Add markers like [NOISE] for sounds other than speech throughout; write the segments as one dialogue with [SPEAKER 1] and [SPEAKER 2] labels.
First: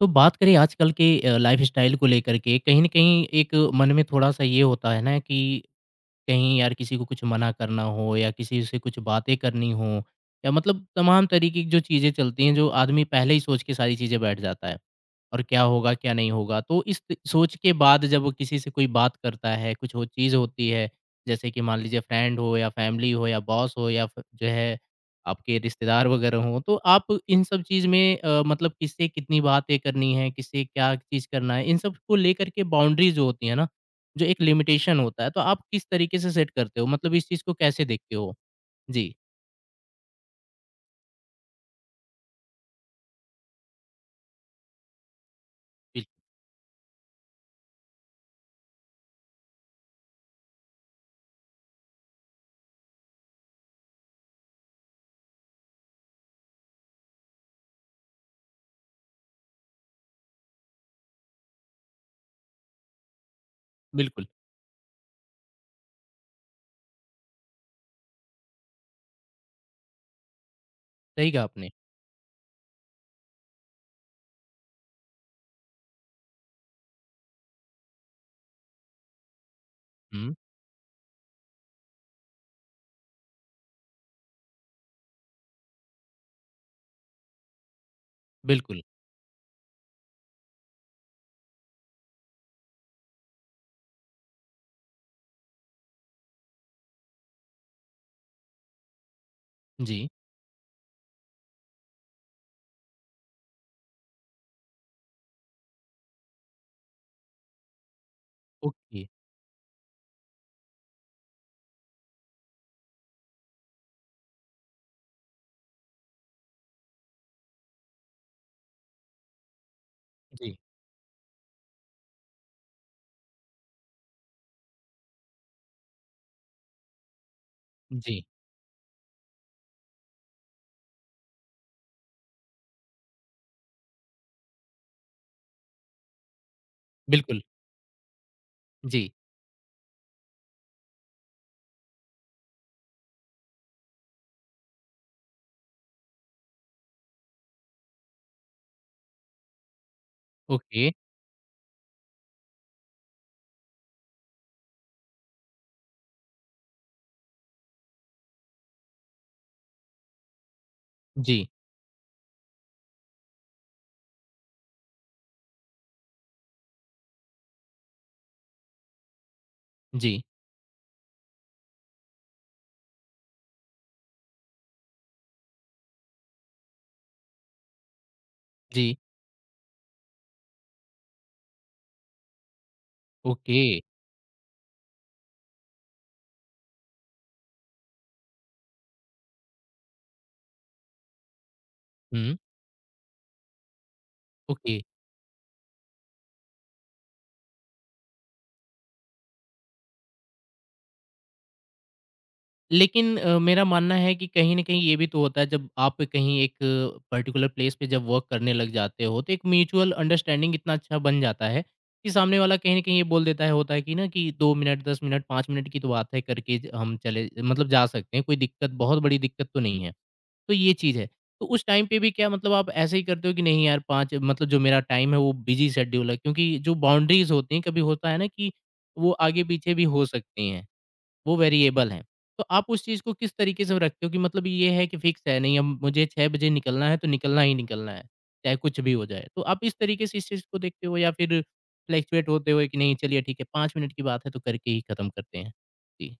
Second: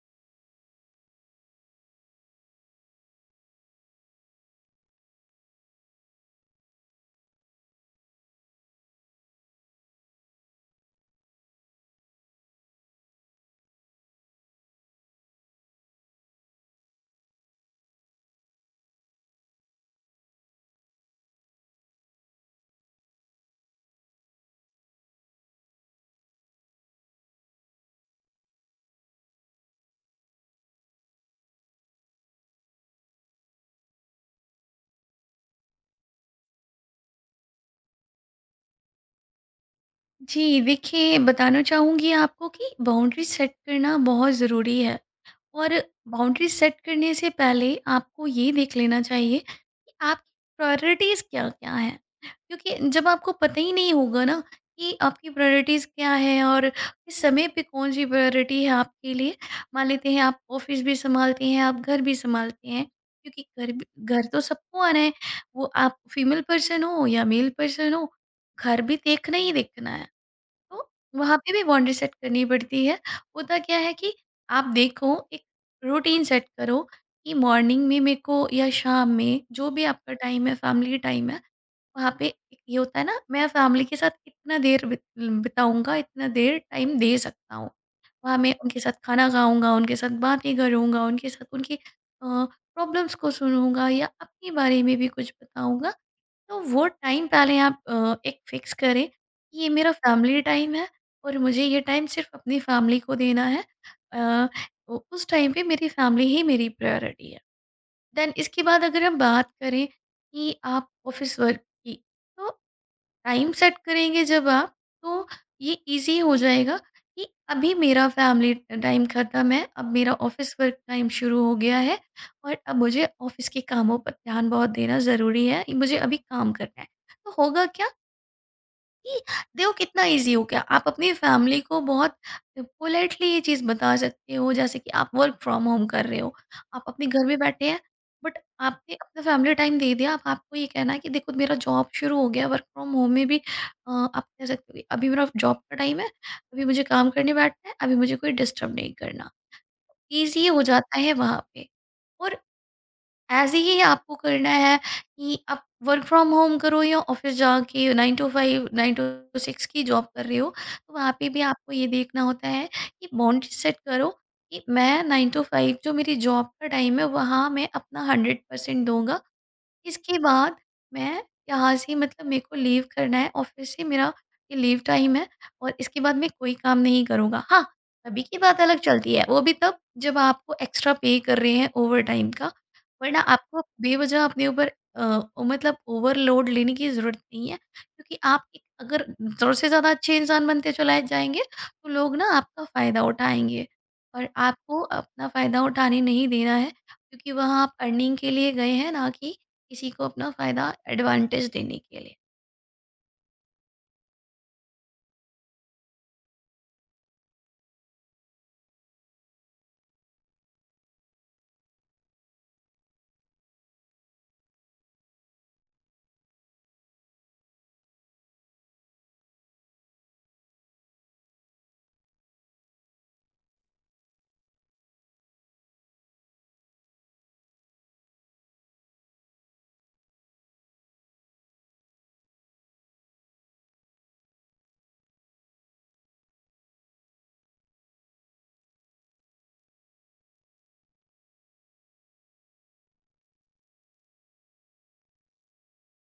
[SPEAKER 1] तो बात करें आजकल के लाइफस्टाइल को लेकर के, कहीं न कहीं एक मन में थोड़ा-सा ये होता है ना कि कहीं यार किसी को कुछ मना करना हो या किसी से कुछ बातें करनी हो या मतलब तमाम तरीके की जो चीज़ें चलती हैं जो आदमी पहले ही सोच के सारी चीज़ें बैठ जाता है और क्या होगा क्या नहीं होगा। तो सोच के बाद जब वो किसी से कोई बात करता है कुछ हो चीज़ होती है। जैसे कि मान लीजिए फ्रेंड हो या फैमिली हो या बॉस हो या जो है आपके रिश्तेदार वगैरह हो, तो आप इन सब चीज़ में मतलब किससे कितनी बातें करनी है, किससे क्या चीज़ करना है, इन सब को लेकर के बाउंड्रीज जो होती है ना, जो एक लिमिटेशन होता है, तो आप किस तरीके से सेट करते हो? मतलब इस चीज़ को कैसे देखते हो? जी।
[SPEAKER 2] जी, देखिए बताना चाहूँगी आपको कि बाउंड्री सेट करना बहुत ज़रूरी है। और
[SPEAKER 1] बिल
[SPEAKER 2] बाउंड्री सेट करने से पहले आपको ये देख लेना चाहिए कि आपकी प्रायोरिटीज़ क्या-क्या हैं? क्योंकि जब आपको पता ही नहीं होगा ना कि आपकी प्रायोरिटीज़ क्या है और किस समय पे कौन-सी प्रायोरिटी है आपके लिए, मान लेते हैं आप ऑफ़िस भी सँभालते हैं, आप घर भी सँभालते हैं, क्योंकि घर भी घर
[SPEAKER 1] बिल्कुल।
[SPEAKER 2] तो सबको आना है, वो आप फीमेल पर्सन हो या मेल पर्सन हो, घर भी देखना ही देखना है। तो
[SPEAKER 1] सही
[SPEAKER 2] वहाँ
[SPEAKER 1] कहा
[SPEAKER 2] पे भी
[SPEAKER 1] आपने।
[SPEAKER 2] बाउंड्री सेट करनी पड़ती है। होता क्या है कि आप देखो, एक रूटीन सेट करो कि मॉर्निंग में मेरे को या शाम में जो भी आपका
[SPEAKER 1] हुँ,
[SPEAKER 2] टाइम है, फैमिली टाइम है, वहाँ पे एक ये होता है ना, मैं फैमिली के साथ इतना देर बिताऊँगा, इतना देर टाइम दे सकता हूँ। वहाँ मैं उनके
[SPEAKER 1] बिल्कुल।
[SPEAKER 2] साथ खाना खाऊँगा, उनके साथ बातें करूँगा, उनके साथ उनकी प्रॉब्लम्स को सुनूँगा या अपने बारे में भी कुछ बताऊँगा। तो वो टाइम पहले आप एक फिक्स करें कि ये मेरा
[SPEAKER 1] जी।
[SPEAKER 2] फैमिली टाइम है और मुझे ये टाइम सिर्फ अपनी फैमिली को देना है। अ, उस टाइम पे मेरी फैमिली ही मेरी प्रायोरिटी है। देन इसके बाद अगर
[SPEAKER 1] ओके।
[SPEAKER 2] हम बात करें कि आप ऑफिस वर्क की, तो टाइम सेट करेंगे जब आप, तो ये इजी हो जाएगा कि अभी मेरा फैमिली टाइम ख़त्म है, अब मेरा ऑफ़िस
[SPEAKER 1] जी।
[SPEAKER 2] वर्क टाइम शुरू हो गया है और अब मुझे ऑफ़िस के कामों पर ध्यान बहुत देना ज़रूरी है, मुझे अभी काम करना है। तो होगा क्या
[SPEAKER 1] जी।
[SPEAKER 2] कि देखो कितना इजी हो गया। आप अपनी फैमिली को बहुत पोलाइटली ये चीज़ बता सकते हो, जैसे कि आप वर्क फ्रॉम होम कर रहे हो, आप अपने घर में
[SPEAKER 1] बिल्कुल।
[SPEAKER 2] बैठे हैं, बट आपने
[SPEAKER 1] जी।
[SPEAKER 2] अपना फैमिली टाइम दे दिया, अब आपको ये कहना है कि देखो मेरा जॉब शुरू हो गया। वर्क फ्रॉम होम में भी आप कह सकते हो कि अभी मेरा जॉब का टाइम है, अभी मुझे काम करने बैठना है, अभी मुझे कोई डिस्टर्ब नहीं करना। ईजी हो
[SPEAKER 1] ओके।
[SPEAKER 2] जाता है वहाँ पे। और ऐसे ही आपको करना है कि आप वर्क फ्रॉम होम करो या ऑफिस जाके 9 टू 5, 9 टू 6 की जॉब कर रहे हो, तो वहाँ पे भी
[SPEAKER 1] जी।
[SPEAKER 2] आपको ये देखना होता है कि बाउंड्री सेट करो कि मैं 9 टू 5 जो मेरी जॉब का टाइम है, वहाँ मैं अपना 100% दूंगा। इसके
[SPEAKER 1] जी।
[SPEAKER 2] बाद मैं यहाँ से, मतलब मेरे को लीव करना है ऑफिस से, मेरा ये लीव टाइम है, और इसके बाद मैं कोई काम नहीं करूँगा। हाँ, तभी की बात अलग
[SPEAKER 1] जी।
[SPEAKER 2] चलती है, वो भी तब जब आपको एक्स्ट्रा पे कर रहे हैं ओवरटाइम का, वरना आपको
[SPEAKER 1] ओके।
[SPEAKER 2] बेवज़ह अपने ऊपर मतलब ओवरलोड लेने की ज़रूरत नहीं है, क्योंकि आप एक अगर ज़रूरत से ज़्यादा अच्छे इंसान बनते चलाए जाएँगे, तो लोग ना
[SPEAKER 1] हुँ।
[SPEAKER 2] आपका फ़ायदा उठाएँगे, और
[SPEAKER 1] ओके।
[SPEAKER 2] आपको अपना फ़ायदा उठाने नहीं देना है, क्योंकि वहाँ आप अर्निंग के लिए गए हैं, ना कि किसी को अपना फ़ायदा एडवांटेज देने के लिए।
[SPEAKER 1] लेकिन मेरा मानना है कि कहीं न कहीं ये भी तो होता है। जब आप कहीं एक पर्टिकुलर प्लेस पे जब वर्क करने लग जाते हो, तो एक म्यूचुअल अंडरस्टैंडिंग इतना अच्छा बन जाता है कि सामने वाला कहीं न कहीं ये बोल देता है होता है कि ना कि 2 मिनट, 10 मिनट, 5 मिनट की तो बात है, करके ज हम चले मतलब जा सकते हैं, कोई दिक्कत बहुत बड़ी दिक्कत तो नहीं है। तो ये चीज़ है। तो उस टाइम पे भी क्या मतलब आप ऐसे ही करते हो कि नहीं यार 5 मतलब जो मेरा टाइम है वो बिज़ी शेड्यूल है, क्योंकि जो बाउंड्रीज़ होती हैं कभी होता है ना कि वो आगे-पीछे भी हो सकती हैं। वो वेरिएबल हैं। तो आप उस चीज़ को किस तरीके से रखते हो कि मतलब ये है कि फिक्स है नहीं, अब मुझे 6 बजे निकलना है तो निकलना ही निकलना है, चाहे कुछ भी हो जाए। तो आप इस तरीके से इस चीज़ को देखते हो या फिर फ्लैक्चुएट होते हो कि नहीं चलिए ठीक है 5 मिनट की बात है तो करके ही खत्म करते हैं? जी।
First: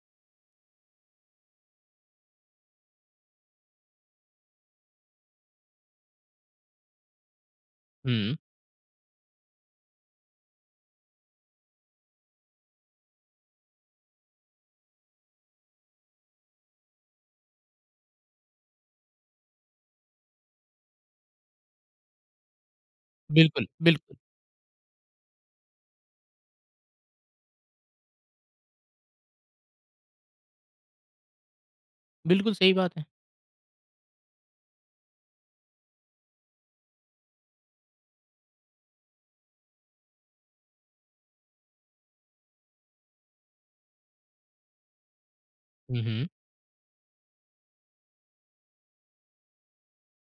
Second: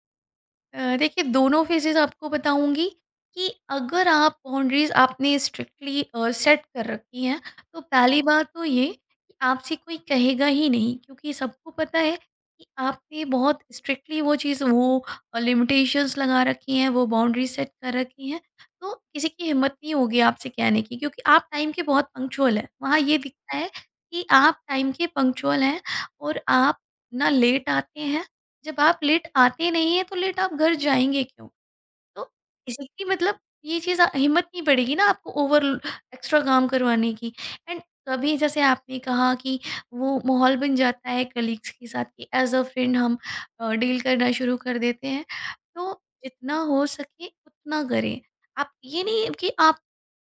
[SPEAKER 2] देखिए, दोनों फेजेस आपको बताऊंगी कि अगर आप बाउंड्रीज आपने स्ट्रिक्टली सेट कर रखी हैं, तो पहली
[SPEAKER 1] हुँ।
[SPEAKER 2] बात तो ये कि आपसे कोई कहेगा ही नहीं, क्योंकि सबको पता है कि आपने बहुत स्ट्रिक्टली वो चीज़, वो लिमिटेशंस लगा रखी हैं, वो बाउंड्री सेट कर रखी हैं। तो किसी की हिम्मत नहीं होगी आपसे कहने की, क्योंकि आप टाइम के बहुत पंक्चुअल हैं। वहाँ ये दिखता
[SPEAKER 1] बिल्कुल,
[SPEAKER 2] है
[SPEAKER 1] बिल्कुल।
[SPEAKER 2] कि आप टाइम के पंक्चुअल हैं और आप ना लेट आते हैं। जब आप लेट आते नहीं हैं, तो लेट आप घर जाएँगे क्यों? तो
[SPEAKER 1] बिल्कुल सही बात
[SPEAKER 2] इसकी
[SPEAKER 1] है।
[SPEAKER 2] मतलब ये चीज़ हिम्मत नहीं पड़ेगी ना आपको ओवर एक्स्ट्रा काम करवाने की। एंड कभी जैसे आपने कहा कि वो माहौल बन जाता है कलीग्स के साथ कि एज़ अ फ्रेंड हम डील करना शुरू कर देते हैं। तो
[SPEAKER 1] हुँ, हुँ।
[SPEAKER 2] जितना हो सके उतना करें। आप ये नहीं कि आप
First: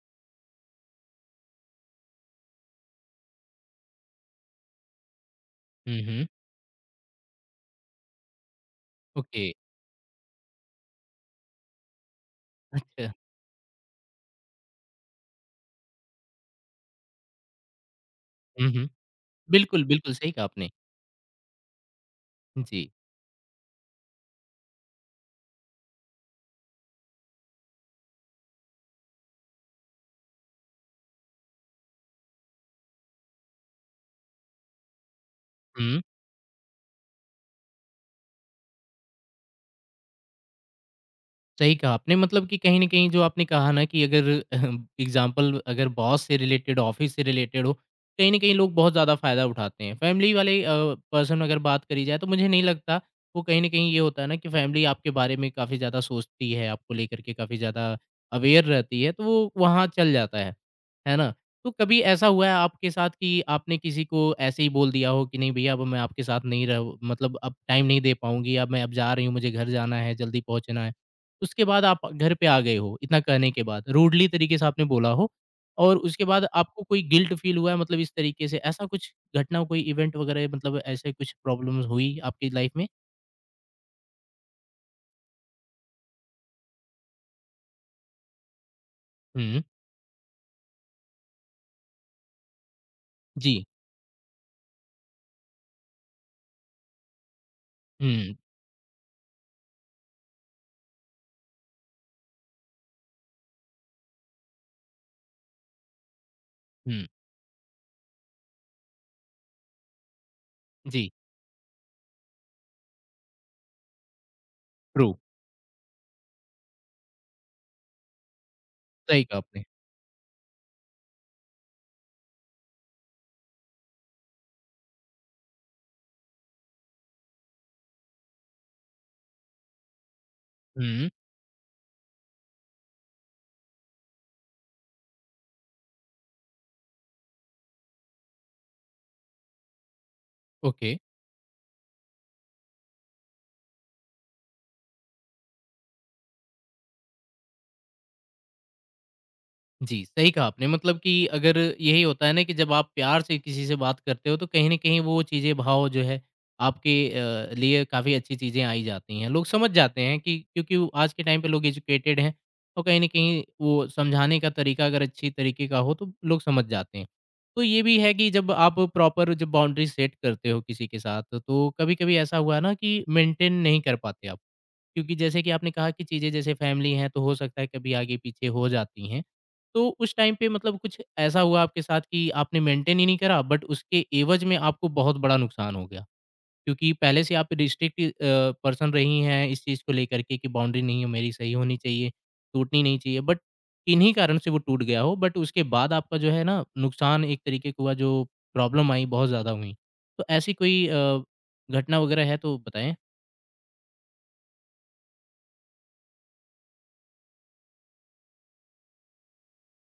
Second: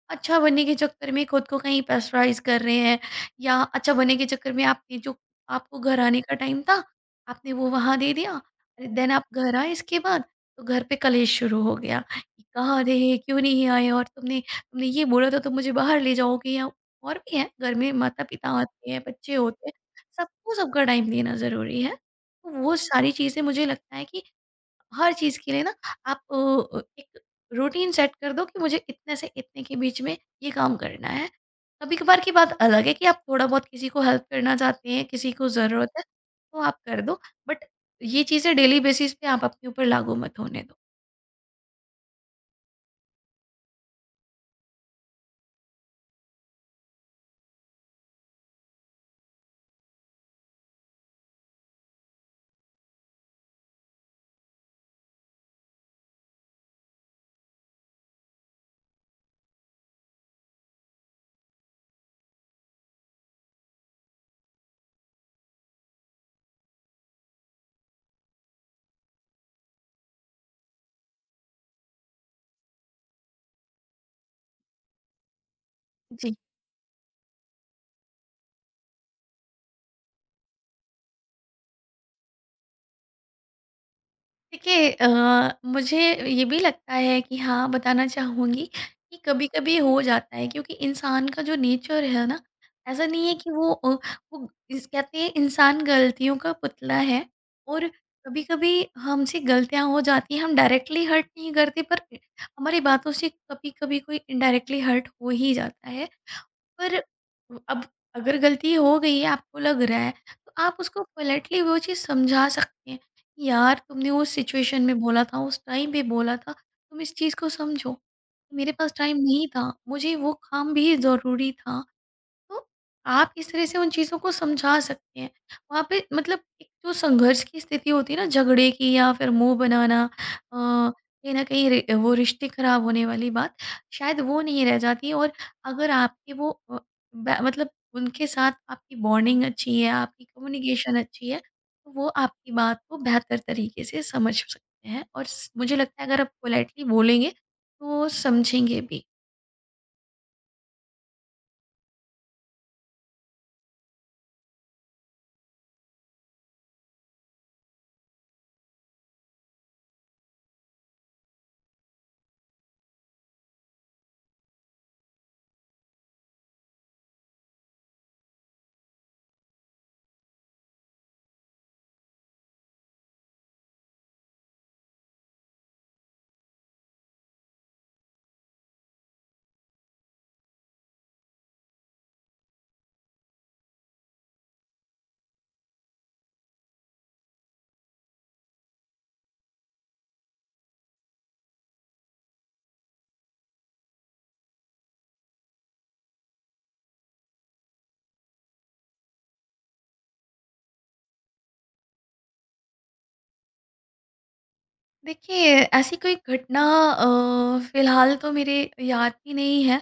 [SPEAKER 2] अच्छा बनने के चक्कर में खुद को कहीं प्रेशराइज़ कर रहे हैं या अच्छा बनने के चक्कर में आपने जो आपको घर
[SPEAKER 1] हुँ,
[SPEAKER 2] आने
[SPEAKER 1] हुँ।
[SPEAKER 2] का टाइम था, आपने वो वहाँ दे दिया। अरे देन आप
[SPEAKER 1] ओके।
[SPEAKER 2] घर आए इसके बाद, तो घर पे कलेश शुरू हो गया कि कहाँ
[SPEAKER 1] अच्छा।
[SPEAKER 2] रहे, क्यों नहीं आए, और तुमने तुमने ये बोला था तुम मुझे बाहर ले जाओगे, या और भी हैं, घर में माता-पिता
[SPEAKER 1] हुँ, हुँ।
[SPEAKER 2] होते हैं, बच्चे होते हैं,
[SPEAKER 1] बिल्कुल, बिल्कुल सही कहा
[SPEAKER 2] सबको
[SPEAKER 1] आपने।
[SPEAKER 2] सबका टाइम देना ज़रूरी है। तो वो
[SPEAKER 1] जी।
[SPEAKER 2] सारी चीज़ें, मुझे लगता है कि हर चीज़ के लिए ना, आप एक रूटीन सेट कर दो कि मुझे इतने से इतने के बीच में ये काम करना है। कभी-कभार की बात अलग है कि आप थोड़ा बहुत किसी को हेल्प करना चाहते हैं, किसी को ज़रूरत
[SPEAKER 1] हुँ।
[SPEAKER 2] है, तो आप कर दो। बट ये चीज़ें डेली बेसिस पे आप अपने ऊपर लागू मत होने दो।
[SPEAKER 1] सही कहा आपने। मतलब कि कहीं न कहीं जो आपने कहा ना कि अगर [LAUGHS] एग्ज़ाम्पल अगर बॉस से रिलेटेड, ऑफ़िस से रिलेटेड हो, कहीं न कहीं लोग बहुत ज़्यादा फ़ायदा उठाते हैं। फ़ैमिली वाले पर्सन अगर बात करी जाए तो मुझे नहीं लगता। वो कहीं न कहीं ये होता है ना कि फ़ैमिली आपके बारे में काफ़ी ज़्यादा सोचती है, आपको लेकर के काफ़ी ज़्यादा अवेयर रहती है, तो वो वहाँ चल जाता है ना? तो कभी ऐसा हुआ है आपके साथ कि आपने किसी को ऐसे ही बोल दिया हो कि नहीं भैया अब मैं आपके साथ नहीं रह मतलब अब टाइम नहीं दे पाऊँगी, अब जा रही हूँ, मुझे घर जाना है, जल्दी पहुँचना है। उसके बाद आप घर पे आ गए हो, इतना कहने के बाद, रूडली तरीके से आपने बोला हो और उसके
[SPEAKER 2] जी।
[SPEAKER 1] बाद आपको कोई गिल्ट फ़ील हुआ है, मतलब इस तरीके से, ऐसा कुछ घटना कोई इवेंट वग़ैरह, मतलब ऐसे कुछ प्रॉब्लम्स हुई आपकी लाइफ़ में?
[SPEAKER 2] देखिए मुझे ये भी लगता है कि हाँ, बताना चाहूँगी कि
[SPEAKER 1] हुँ।
[SPEAKER 2] कभी-कभी हो जाता है, क्योंकि इंसान का जो नेचर है ना, ऐसा नहीं है कि
[SPEAKER 1] जी।
[SPEAKER 2] वो वो इस कहते हैं इंसान गलतियों का पुतला है, और
[SPEAKER 1] हुँ,
[SPEAKER 2] कभी-कभी हमसे गलतियाँ हो जाती हैं। हम डायरेक्टली हर्ट नहीं करते, पर हमारी बातों से कभी-कभी कोई इनडायरेक्टली हर्ट हो ही जाता है। पर
[SPEAKER 1] हुँ।
[SPEAKER 2] अब अगर गलती हो गई है, आपको लग रहा है, तो आप उसको
[SPEAKER 1] जी।
[SPEAKER 2] पोलाइटली वो चीज़ समझा सकते हैं कि यार तुमने उस सिचुएशन में
[SPEAKER 1] ट्रू।
[SPEAKER 2] बोला था, उस टाइम पे बोला था, तुम इस चीज़ को समझो, मेरे पास टाइम
[SPEAKER 1] सही कहा
[SPEAKER 2] नहीं
[SPEAKER 1] आपने।
[SPEAKER 2] था, मुझे वो काम भी ज़रूरी था। तो आप इस तरह से उन चीज़ों को समझा सकते हैं। वहाँ पे मतलब एक जो संघर्ष की स्थिति होती है ना, झगड़े की या फिर मुँह बनाना,
[SPEAKER 1] हुँ।
[SPEAKER 2] कहीं न कहीं रि वो रिश्ते खराब होने वाली बात, शायद वो नहीं रह जाती। और अगर आपके वो ब मतलब उनके साथ आपकी बॉन्डिंग अच्छी है, आपकी
[SPEAKER 1] ओके।
[SPEAKER 2] कम्युनिकेशन अच्छी है, तो वो आपकी बात को बेहतर तरीके से समझ सकते हैं, और स मुझे लगता है अगर आप पोलाइटली बोलेंगे, तो वो समझेंगे भी।
[SPEAKER 1] जी, सही कहा आपने। मतलब कि अगर यही होता है ना कि जब आप प्यार से किसी से बात करते हो तो कहीं न कहीं वो चीज़ें भाव जो है आपके लिए काफ़ी अच्छी चीज़ें आई जाती हैं। लोग समझ जाते हैं कि क्योंकि वो आज के टाइम पे लोग एजुकेटेड हैं और कहीं न कहीं वो समझाने का तरीका अगर अच्छी तरीके का हो तो लोग समझ जाते हैं। तो ये भी है कि जब आप प्रॉपर जब बाउंड्री सेट करते हो किसी के साथ तो कभी-कभी ऐसा हुआ है ना कि मेंटेन नहीं कर पाते आप। क्योंकि जैसे कि आपने कहा कि चीज़ें जैसे फैमिली हैं तो हो सकता है कभी आगे-पीछे हो जाती हैं। तो उस टाइम पे मतलब कुछ ऐसा हुआ आपके साथ कि आपने मेंटेन ही नहीं करा बट उसके एवज में आपको बहुत बड़ा नुकसान हो गया, क्योंकि पहले से आप रिस्ट्रिक्ट पर्सन रही हैं इस चीज़ को लेकर के कि बाउंड्री नहीं है मेरी सही होनी चाहिए, टूटनी नहीं चाहिए बट किन्हीं कारण से वो टूट गया हो बट उसके बाद आपका जो है ना नुकसान एक तरीके का हुआ, जो प्रॉब्लम आई बहुत ज़्यादा हुई। तो ऐसी कोई घटना वगैरह है तो बताएं।
[SPEAKER 2] देखिए, ऐसी कोई घटना फ़िलहाल तो मेरे याद भी नहीं है,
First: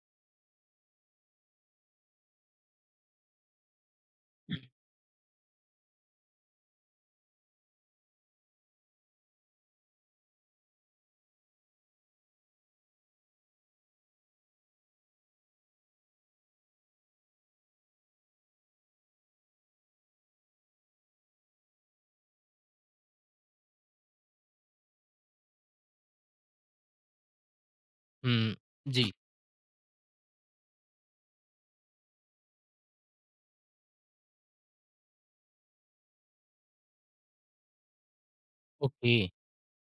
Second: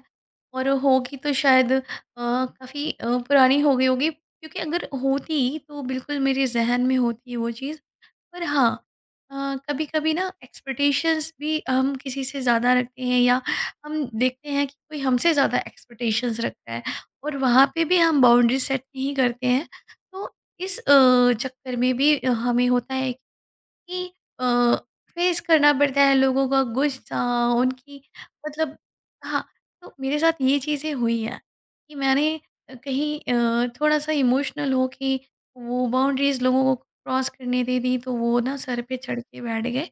[SPEAKER 2] और होगी तो शायद काफ़ी पुरानी हो गई होगी, क्योंकि अगर होती तो बिल्कुल मेरे ज़हन में होती वो चीज़। पर हाँ, अ, कभी-कभी ना एक्सपेक्टेशंस भी हम किसी से ज़्यादा रखते हैं, या हम देखते हैं कि कोई हमसे ज़्यादा एक्सपेक्टेशंस रखता है, और वहाँ पे भी हम बाउंड्री सेट नहीं करते हैं। तो इस चक्कर में भी हमें होता है कि अ, फेस करना पड़ता है लोगों का गुस्सा, उनकी
[SPEAKER 1] हम्म।
[SPEAKER 2] मतलब,
[SPEAKER 1] जी।
[SPEAKER 2] हाँ, तो मेरे साथ ये चीज़ें हुई हैं कि मैंने कहीं थोड़ा-सा इमोशनल हो के वो बाउंड्रीज़ लोगों को क्रॉस करने दे दी, तो वो ना सर पे
[SPEAKER 1] ओके।
[SPEAKER 2] चढ़ के बैठ गए।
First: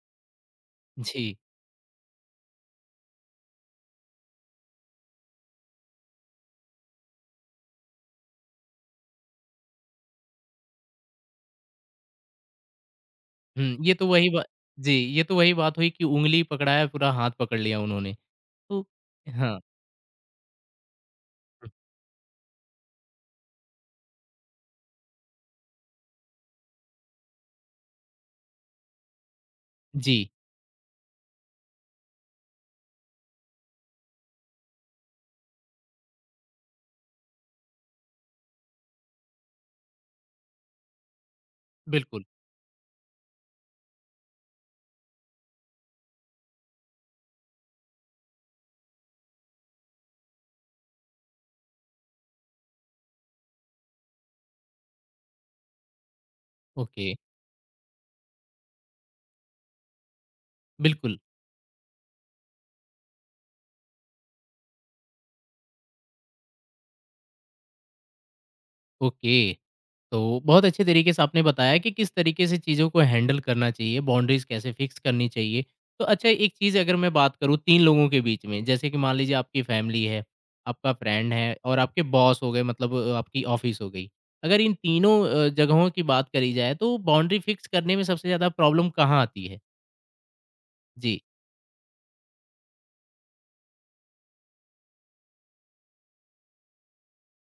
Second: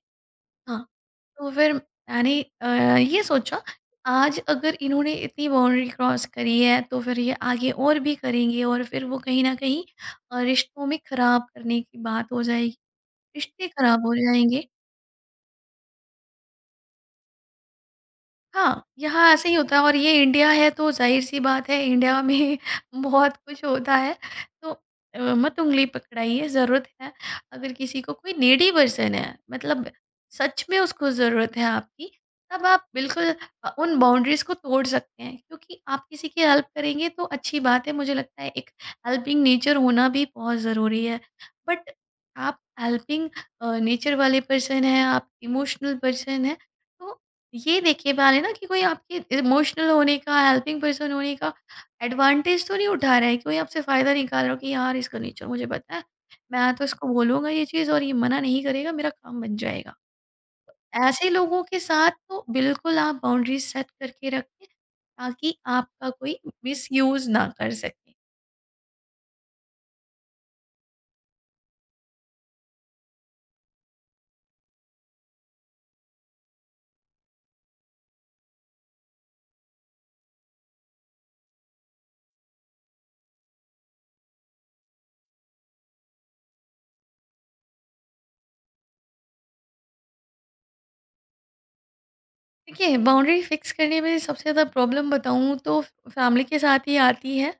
[SPEAKER 2] हाँ,
[SPEAKER 1] जी।
[SPEAKER 2] तो फिर मैंने ये सोचा, आज अगर इन्होंने इतनी बाउंड्री क्रॉस करी है, तो फिर ये आगे और भी करेंगे, और फिर वो कहीं न कहीं रिश्तों में खराब करने की बात हो जाएगी, रिश्ते
[SPEAKER 1] हुँ, ये
[SPEAKER 2] खराब
[SPEAKER 1] तो
[SPEAKER 2] हो
[SPEAKER 1] वही बा
[SPEAKER 2] जाएँगे।
[SPEAKER 1] जी, ये तो वही बात हुई कि उँगली पकड़ाया, पूरा हाथ पकड़ लिया उन्होंने। तो
[SPEAKER 2] हाँ, यहाँ ऐसे ही
[SPEAKER 1] हाँ।
[SPEAKER 2] होता है, और ये इंडिया है, तो ज़ाहिर-सी बात
[SPEAKER 1] हुँ।
[SPEAKER 2] है इंडिया में [LAUGHS] बहुत कुछ होता है। तो मत उँगली पकड़ाइए, ज़रूरत है। अगर किसी को कोई नीडी पर्सन है, मतलब
[SPEAKER 1] जी।
[SPEAKER 2] सच में उसको ज़रूरत है आपकी, तब आप बिल्कुल उन बाउंड्रीज़ को तोड़ सकते हैं। क्योंकि आप किसी की हेल्प करेंगे तो अच्छी बात है, मुझे लगता है एक हेल्पिंग नेचर होना भी बहुत ज़रूरी है। बट
[SPEAKER 1] बिल्कुल।
[SPEAKER 2] आप हेल्पिंग नेचर वाले पर्सन हैं, आप इमोशनल पर्सन हैं, तो ये देखिए मैंने, ना कि कोई आपके इमोशनल होने का, हेल्पिंग पर्सन होने का एडवांटेज तो नहीं उठा रहा है, कोई आपसे फ़ायदा निकाल रहा हो कि यार इसका नेचर मुझे पता है, मैं तो इसको
[SPEAKER 1] ओके।
[SPEAKER 2] बोलूँगा ये चीज़ और ये मना नहीं करेगा, मेरा काम बन जाएगा।
[SPEAKER 1] बिल्कुल।
[SPEAKER 2] ऐसे लोगों के साथ तो बिल्कुल आप बाउंड्रीज़ सेट करके रखें, ताकि आपका कोई मिसयूज़ ना कर सके।
[SPEAKER 1] ओके। तो बहुत अच्छे तरीके से आपने बताया कि किस तरीके से चीज़ों को हैंडल करना चाहिए, बाउंड्रीज़ कैसे फिक्स करनी चाहिए। तो अच्छा एक चीज़ अगर मैं बात करूँ 3 लोगों के बीच में, जैसे कि मान लीजिए आपकी फैमिली है, आपका फ्रेंड है और आपके बॉस हो गए, मतलब आपकी ऑफ़िस हो गई। अगर इन तीनों जगहों की बात करी जाए तो बाउंड्री फिक्स करने में सबसे ज़्यादा प्रॉब्लम कहाँ आती है? जी।
[SPEAKER 2] देखिए, बाउंड्री फिक्स करने में सबसे ज़्यादा प्रॉब्लम बताऊँ, तो फैमिली के साथ ही आती है।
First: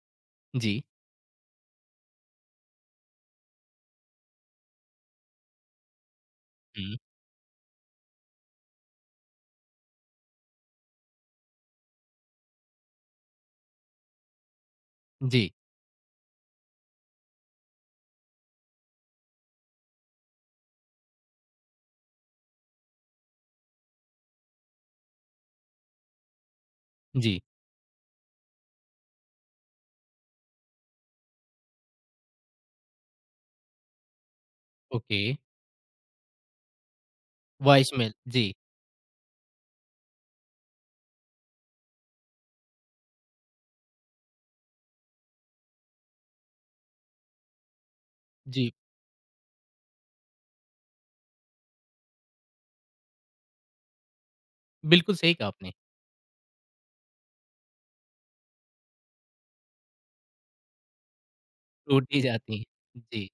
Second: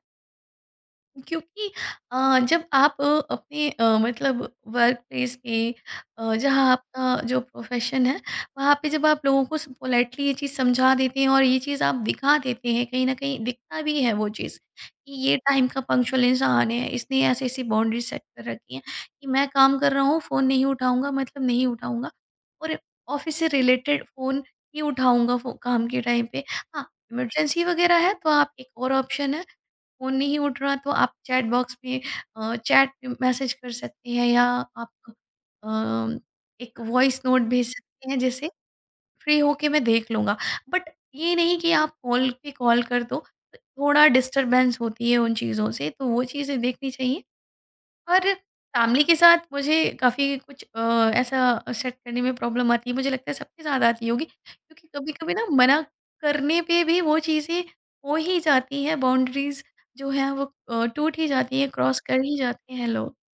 [SPEAKER 1] जी।
[SPEAKER 2] क्योंकि जब आप अपने मतलब वर्क प्लेस पे, जहाँ
[SPEAKER 1] हुँ।
[SPEAKER 2] आपका जो प्रोफेशन है, वहाँ पे जब आप लोगों को पोलाइटली ये चीज़ समझा देते हैं, और ये चीज़ आप दिखा देते हैं, कहीं ना कहीं दिखता भी है वो चीज़ कि ये
[SPEAKER 1] जी,
[SPEAKER 2] टाइम का पंक्चुअल इंसान है, इसने ऐसे ऐसी बाउंड्री सेट कर रखी है कि मैं काम कर रहा हूँ, फ़ोन नहीं उठाऊंगा मतलब नहीं उठाऊंगा, और ऑफिस से रिलेटेड फ़ोन ही उठाऊंगा काम के टाइम पे। हाँ,
[SPEAKER 1] जी।
[SPEAKER 2] इमरजेंसी वगैरह है तो आप, एक और ऑप्शन है, फ़ोन नहीं उठ रहा तो आप चैट बॉक्स में चैट मैसेज कर सकते हैं, या आप
[SPEAKER 1] ओके।
[SPEAKER 2] एक वॉइस नोट भेज सकते
[SPEAKER 1] वॉइसमेल
[SPEAKER 2] हैं, जैसे
[SPEAKER 1] जी।
[SPEAKER 2] फ्री होके मैं देख लूँगा। बट ये नहीं कि आप कॉल पे कॉल कर दो, थोड़ा डिस्टर्बेंस होती है उन चीज़ों से, तो वो चीज़ें देखनी चाहिए। और
[SPEAKER 1] जी।
[SPEAKER 2] फैमिली के साथ मुझे काफ़ी कुछ ऐसा सेट करने में प्रॉब्लम आती है, मुझे लगता है सबके साथ आती होगी, क्योंकि
[SPEAKER 1] बिल्कुल
[SPEAKER 2] कभी-कभी
[SPEAKER 1] सही
[SPEAKER 2] ना
[SPEAKER 1] कहा आपने।
[SPEAKER 2] मना करने पे भी वो चीज़ें हो ही जाती हैं, बाउंड्रीज़ जो हैं वो टूट ही जाती हैं, क्रॉस कर
[SPEAKER 1] टूटी
[SPEAKER 2] ही
[SPEAKER 1] जाती
[SPEAKER 2] जाते हैं
[SPEAKER 1] हैं।
[SPEAKER 2] लोग।
[SPEAKER 1] जी,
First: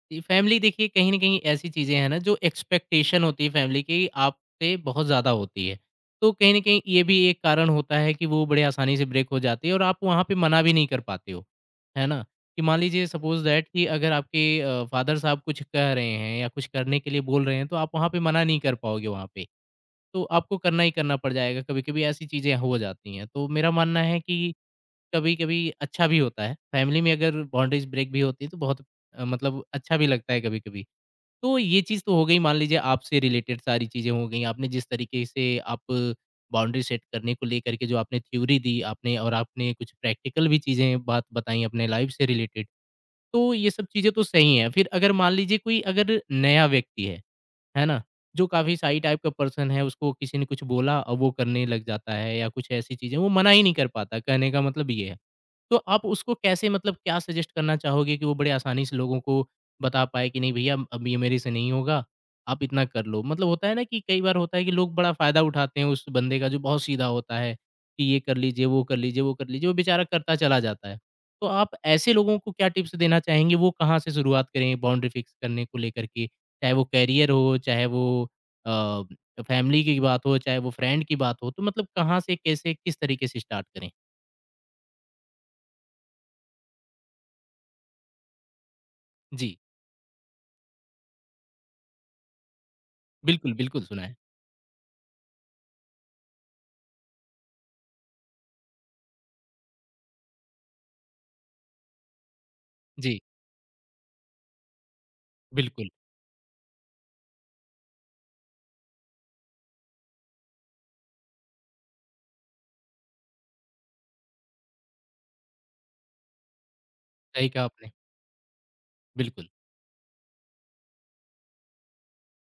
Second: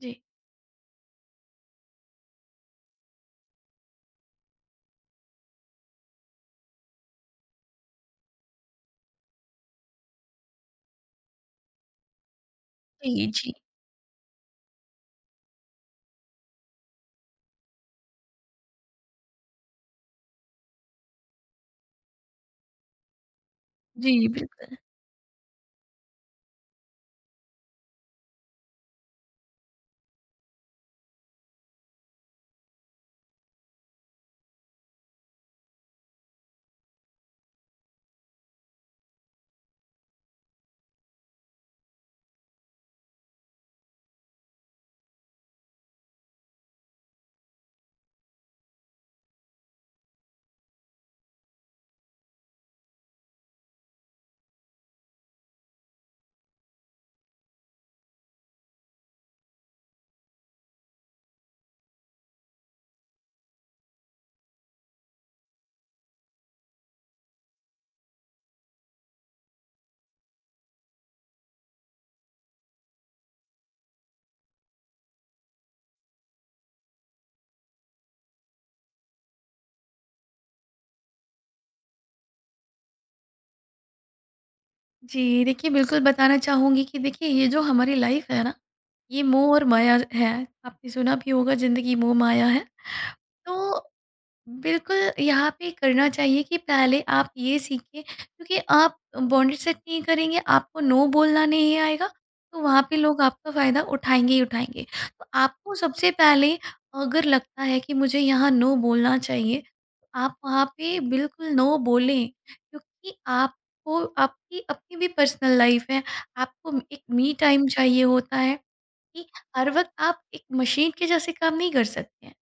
[SPEAKER 2] जी।
[SPEAKER 1] जी, फैमिली देखिए कहीं न कहीं ऐसी चीज़ें हैं ना जो एक्सपेक्टेशन होती है फैमिली की आपसे बहुत ज़्यादा होती है। तो कहीं न कहीं ये भी एक कारण होता है कि वो बड़े आसानी से ब्रेक हो जाती है और आप वहाँ पे मना भी नहीं कर पाते हो, है ना? कि मान लीजिए
[SPEAKER 2] जी,
[SPEAKER 1] सपोज़
[SPEAKER 2] जी।
[SPEAKER 1] दैट कि अगर आपके फादर साहब कुछ कह रहे हैं या कुछ करने के लिए बोल रहे हैं तो आप वहाँ पे मना नहीं कर पाओगे वहाँ पे। तो आपको करना ही करना पड़ जाएगा, कभी-कभी ऐसी चीज़ें हो जाती हैं। तो मेरा मानना
[SPEAKER 2] जी,
[SPEAKER 1] है कि
[SPEAKER 2] बिल्कुल।
[SPEAKER 1] कभी-कभी अच्छा भी होता है, फैमिली में अगर बाउंड्रीज़ ब्रेक भी होती है तो बहुत मतलब अच्छा भी लगता है कभी-कभी। तो ये चीज़ तो हो गई, मान लीजिए आपसे रिलेटेड सारी चीज़ें हो गई, आपने जिस तरीके से आप बाउंड्री सेट करने को लेकर के जो आपने थ्योरी दी आपने और आपने कुछ प्रैक्टिकल भी चीज़ें बात बताई अपने लाइफ़ से रिलेटेड, तो ये सब चीज़ें तो सही हैं। फिर अगर मान लीजिए कोई अगर नया व्यक्ति है ना? जो काफ़ी शाई टाइप का पर्सन है, उसको किसी ने कुछ बोला और वो करने लग जाता है या कुछ ऐसी चीज़ें वो मना ही नहीं कर पाता, कहने का मतलब ये है। तो आप उसको कैसे मतलब क्या सजेस्ट करना चाहोगे कि वो बड़े आसानी से लोगों को बता पाए कि नहीं भैया अब ये मेरे से नहीं होगा, आप इतना कर लो? मतलब होता है ना कि कई बार होता है कि लोग बड़ा फ़ायदा उठाते हैं उस बंदे का जो बहुत सीधा होता है, कि ये कर लीजिए, वो कर लीजिए, वो कर लीजिए, वो बेचारा करता चला जाता है। तो आप ऐसे लोगों को क्या टिप्स देना चाहेंगे, वो कहाँ से शुरुआत करें बाउंड्री फिक्स करने को लेकर के? चाहे वो करियर हो, चाहे वो अ, फैमिली की बात हो, चाहे वो फ्रेंड की बात हो, तो मतलब कहाँ से, कैसे, किस तरीके से स्टार्ट करें?
[SPEAKER 2] जी, देखिए बिल्कुल बताना चाहूँगी कि देखिए ये जो हमारी लाइफ़ है ना, ये मोह
[SPEAKER 1] जी।
[SPEAKER 2] और माया है। आपने सुना भी होगा, ज़िंदगी मोह माया है।
[SPEAKER 1] बिल्कुल,
[SPEAKER 2] तो
[SPEAKER 1] बिल्कुल सुनाएँ।
[SPEAKER 2] बिल्कुल, यहाँ पे करना चाहिए कि पहले आप ये सीखें, क्योंकि आप बाउंड्री सेट नहीं करेंगे, आपको नो बोलना नहीं आएगा, तो वहाँ पे
[SPEAKER 1] जी।
[SPEAKER 2] लोग आपका फ़ायदा उठाएँगे ही उठाएँगे। तो आपको
[SPEAKER 1] बिल्कुल।
[SPEAKER 2] सबसे पहले, अगर लगता है कि मुझे यहाँ नो बोलना चाहिए, तो आप वहाँ पे बिल्कुल नो बोलें, क्योंकि आपको आपकी अपनी भी पर्सनल लाइफ़ है, आपको एक मी
[SPEAKER 1] सही कहा
[SPEAKER 2] टाइम
[SPEAKER 1] आपने।
[SPEAKER 2] चाहिए होता है। कि
[SPEAKER 1] बिल्कुल।
[SPEAKER 2] हर वक़्त आप एक मशीन के जैसे काम नहीं कर सकते हैं।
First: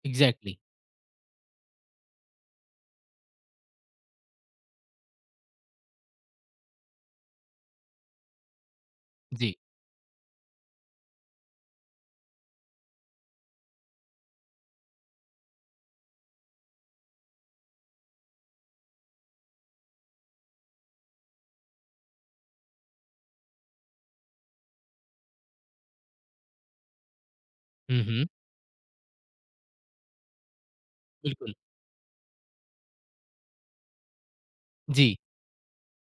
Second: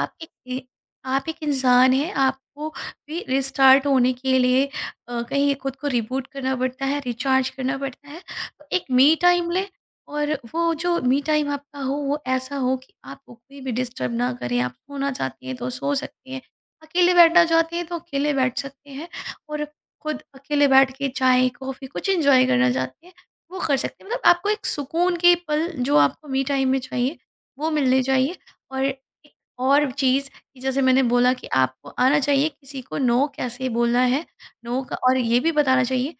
[SPEAKER 2] आप एक
[SPEAKER 1] एग्ज़ैक्टली।
[SPEAKER 2] ए आप एक इंसान हैं, आपको भी रिस्टार्ट होने के लिए कहीं खुद को रिबूट करना पड़ता है, रिचार्ज करना पड़ता है। तो एक मी टाइम
[SPEAKER 1] जी।
[SPEAKER 2] लें, और वो जो मी टाइम आपका हो वो ऐसा हो कि आपको कोई भी डिस्टर्ब ना करे। आप सोना चाहती हैं तो सो सकती हैं, अकेले बैठना चाहती हैं तो अकेले बैठ सकते हैं, और खुद अकेले बैठ के चाय, कॉफ़ी कुछ एन्जॉय करना चाहते हैं वो कर सकते हैं, मतलब आपको एक सुकून के पल जो आपको मी टाइम में चाहिए वो मिलने
[SPEAKER 1] हुँ, हुँ।
[SPEAKER 2] चाहिए। और एक और चीज़ कि जैसे मैंने बोला कि
[SPEAKER 1] बिल्कुल।
[SPEAKER 2] आपको आना चाहिए किसी को नो कैसे बोलना है, नो का, और
[SPEAKER 1] जी।
[SPEAKER 2] ये भी बताना चाहिए कि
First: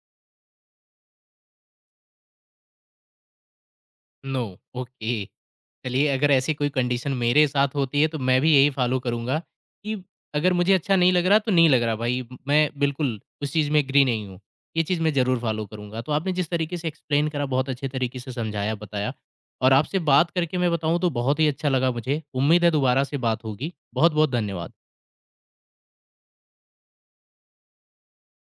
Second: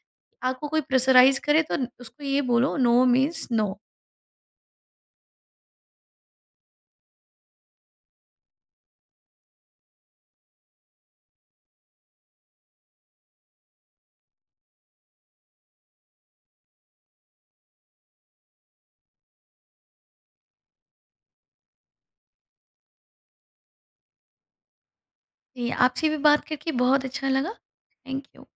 [SPEAKER 2] आपको कोई प्रेशराइज करे तो उसको ये बोलो no means no.
[SPEAKER 1] No. Okay. चलिए अगर ऐसी कोई कंडीशन मेरे साथ होती है तो मैं भी यही फ़ॉलो करूँगा कि अगर मुझे अच्छा नहीं लग रहा तो नहीं लग रहा भाई, मैं बिल्कुल उस चीज़ में एग्री नहीं हूँ, ये चीज़ मैं ज़रूर फ़ॉलो करूँगा। तो आपने जिस तरीके से एक्सप्लेन करा बहुत अच्छे तरीके से समझाया, बताया और आपसे बात करके मैं बताऊँ तो बहुत ही अच्छा लगा मुझे। उम्मीद है दोबारा से बात होगी। बहुत-बहुत धन्यवाद।
[SPEAKER 2] जी, आपसे भी बात करके बहुत अच्छा लगा। Thank you.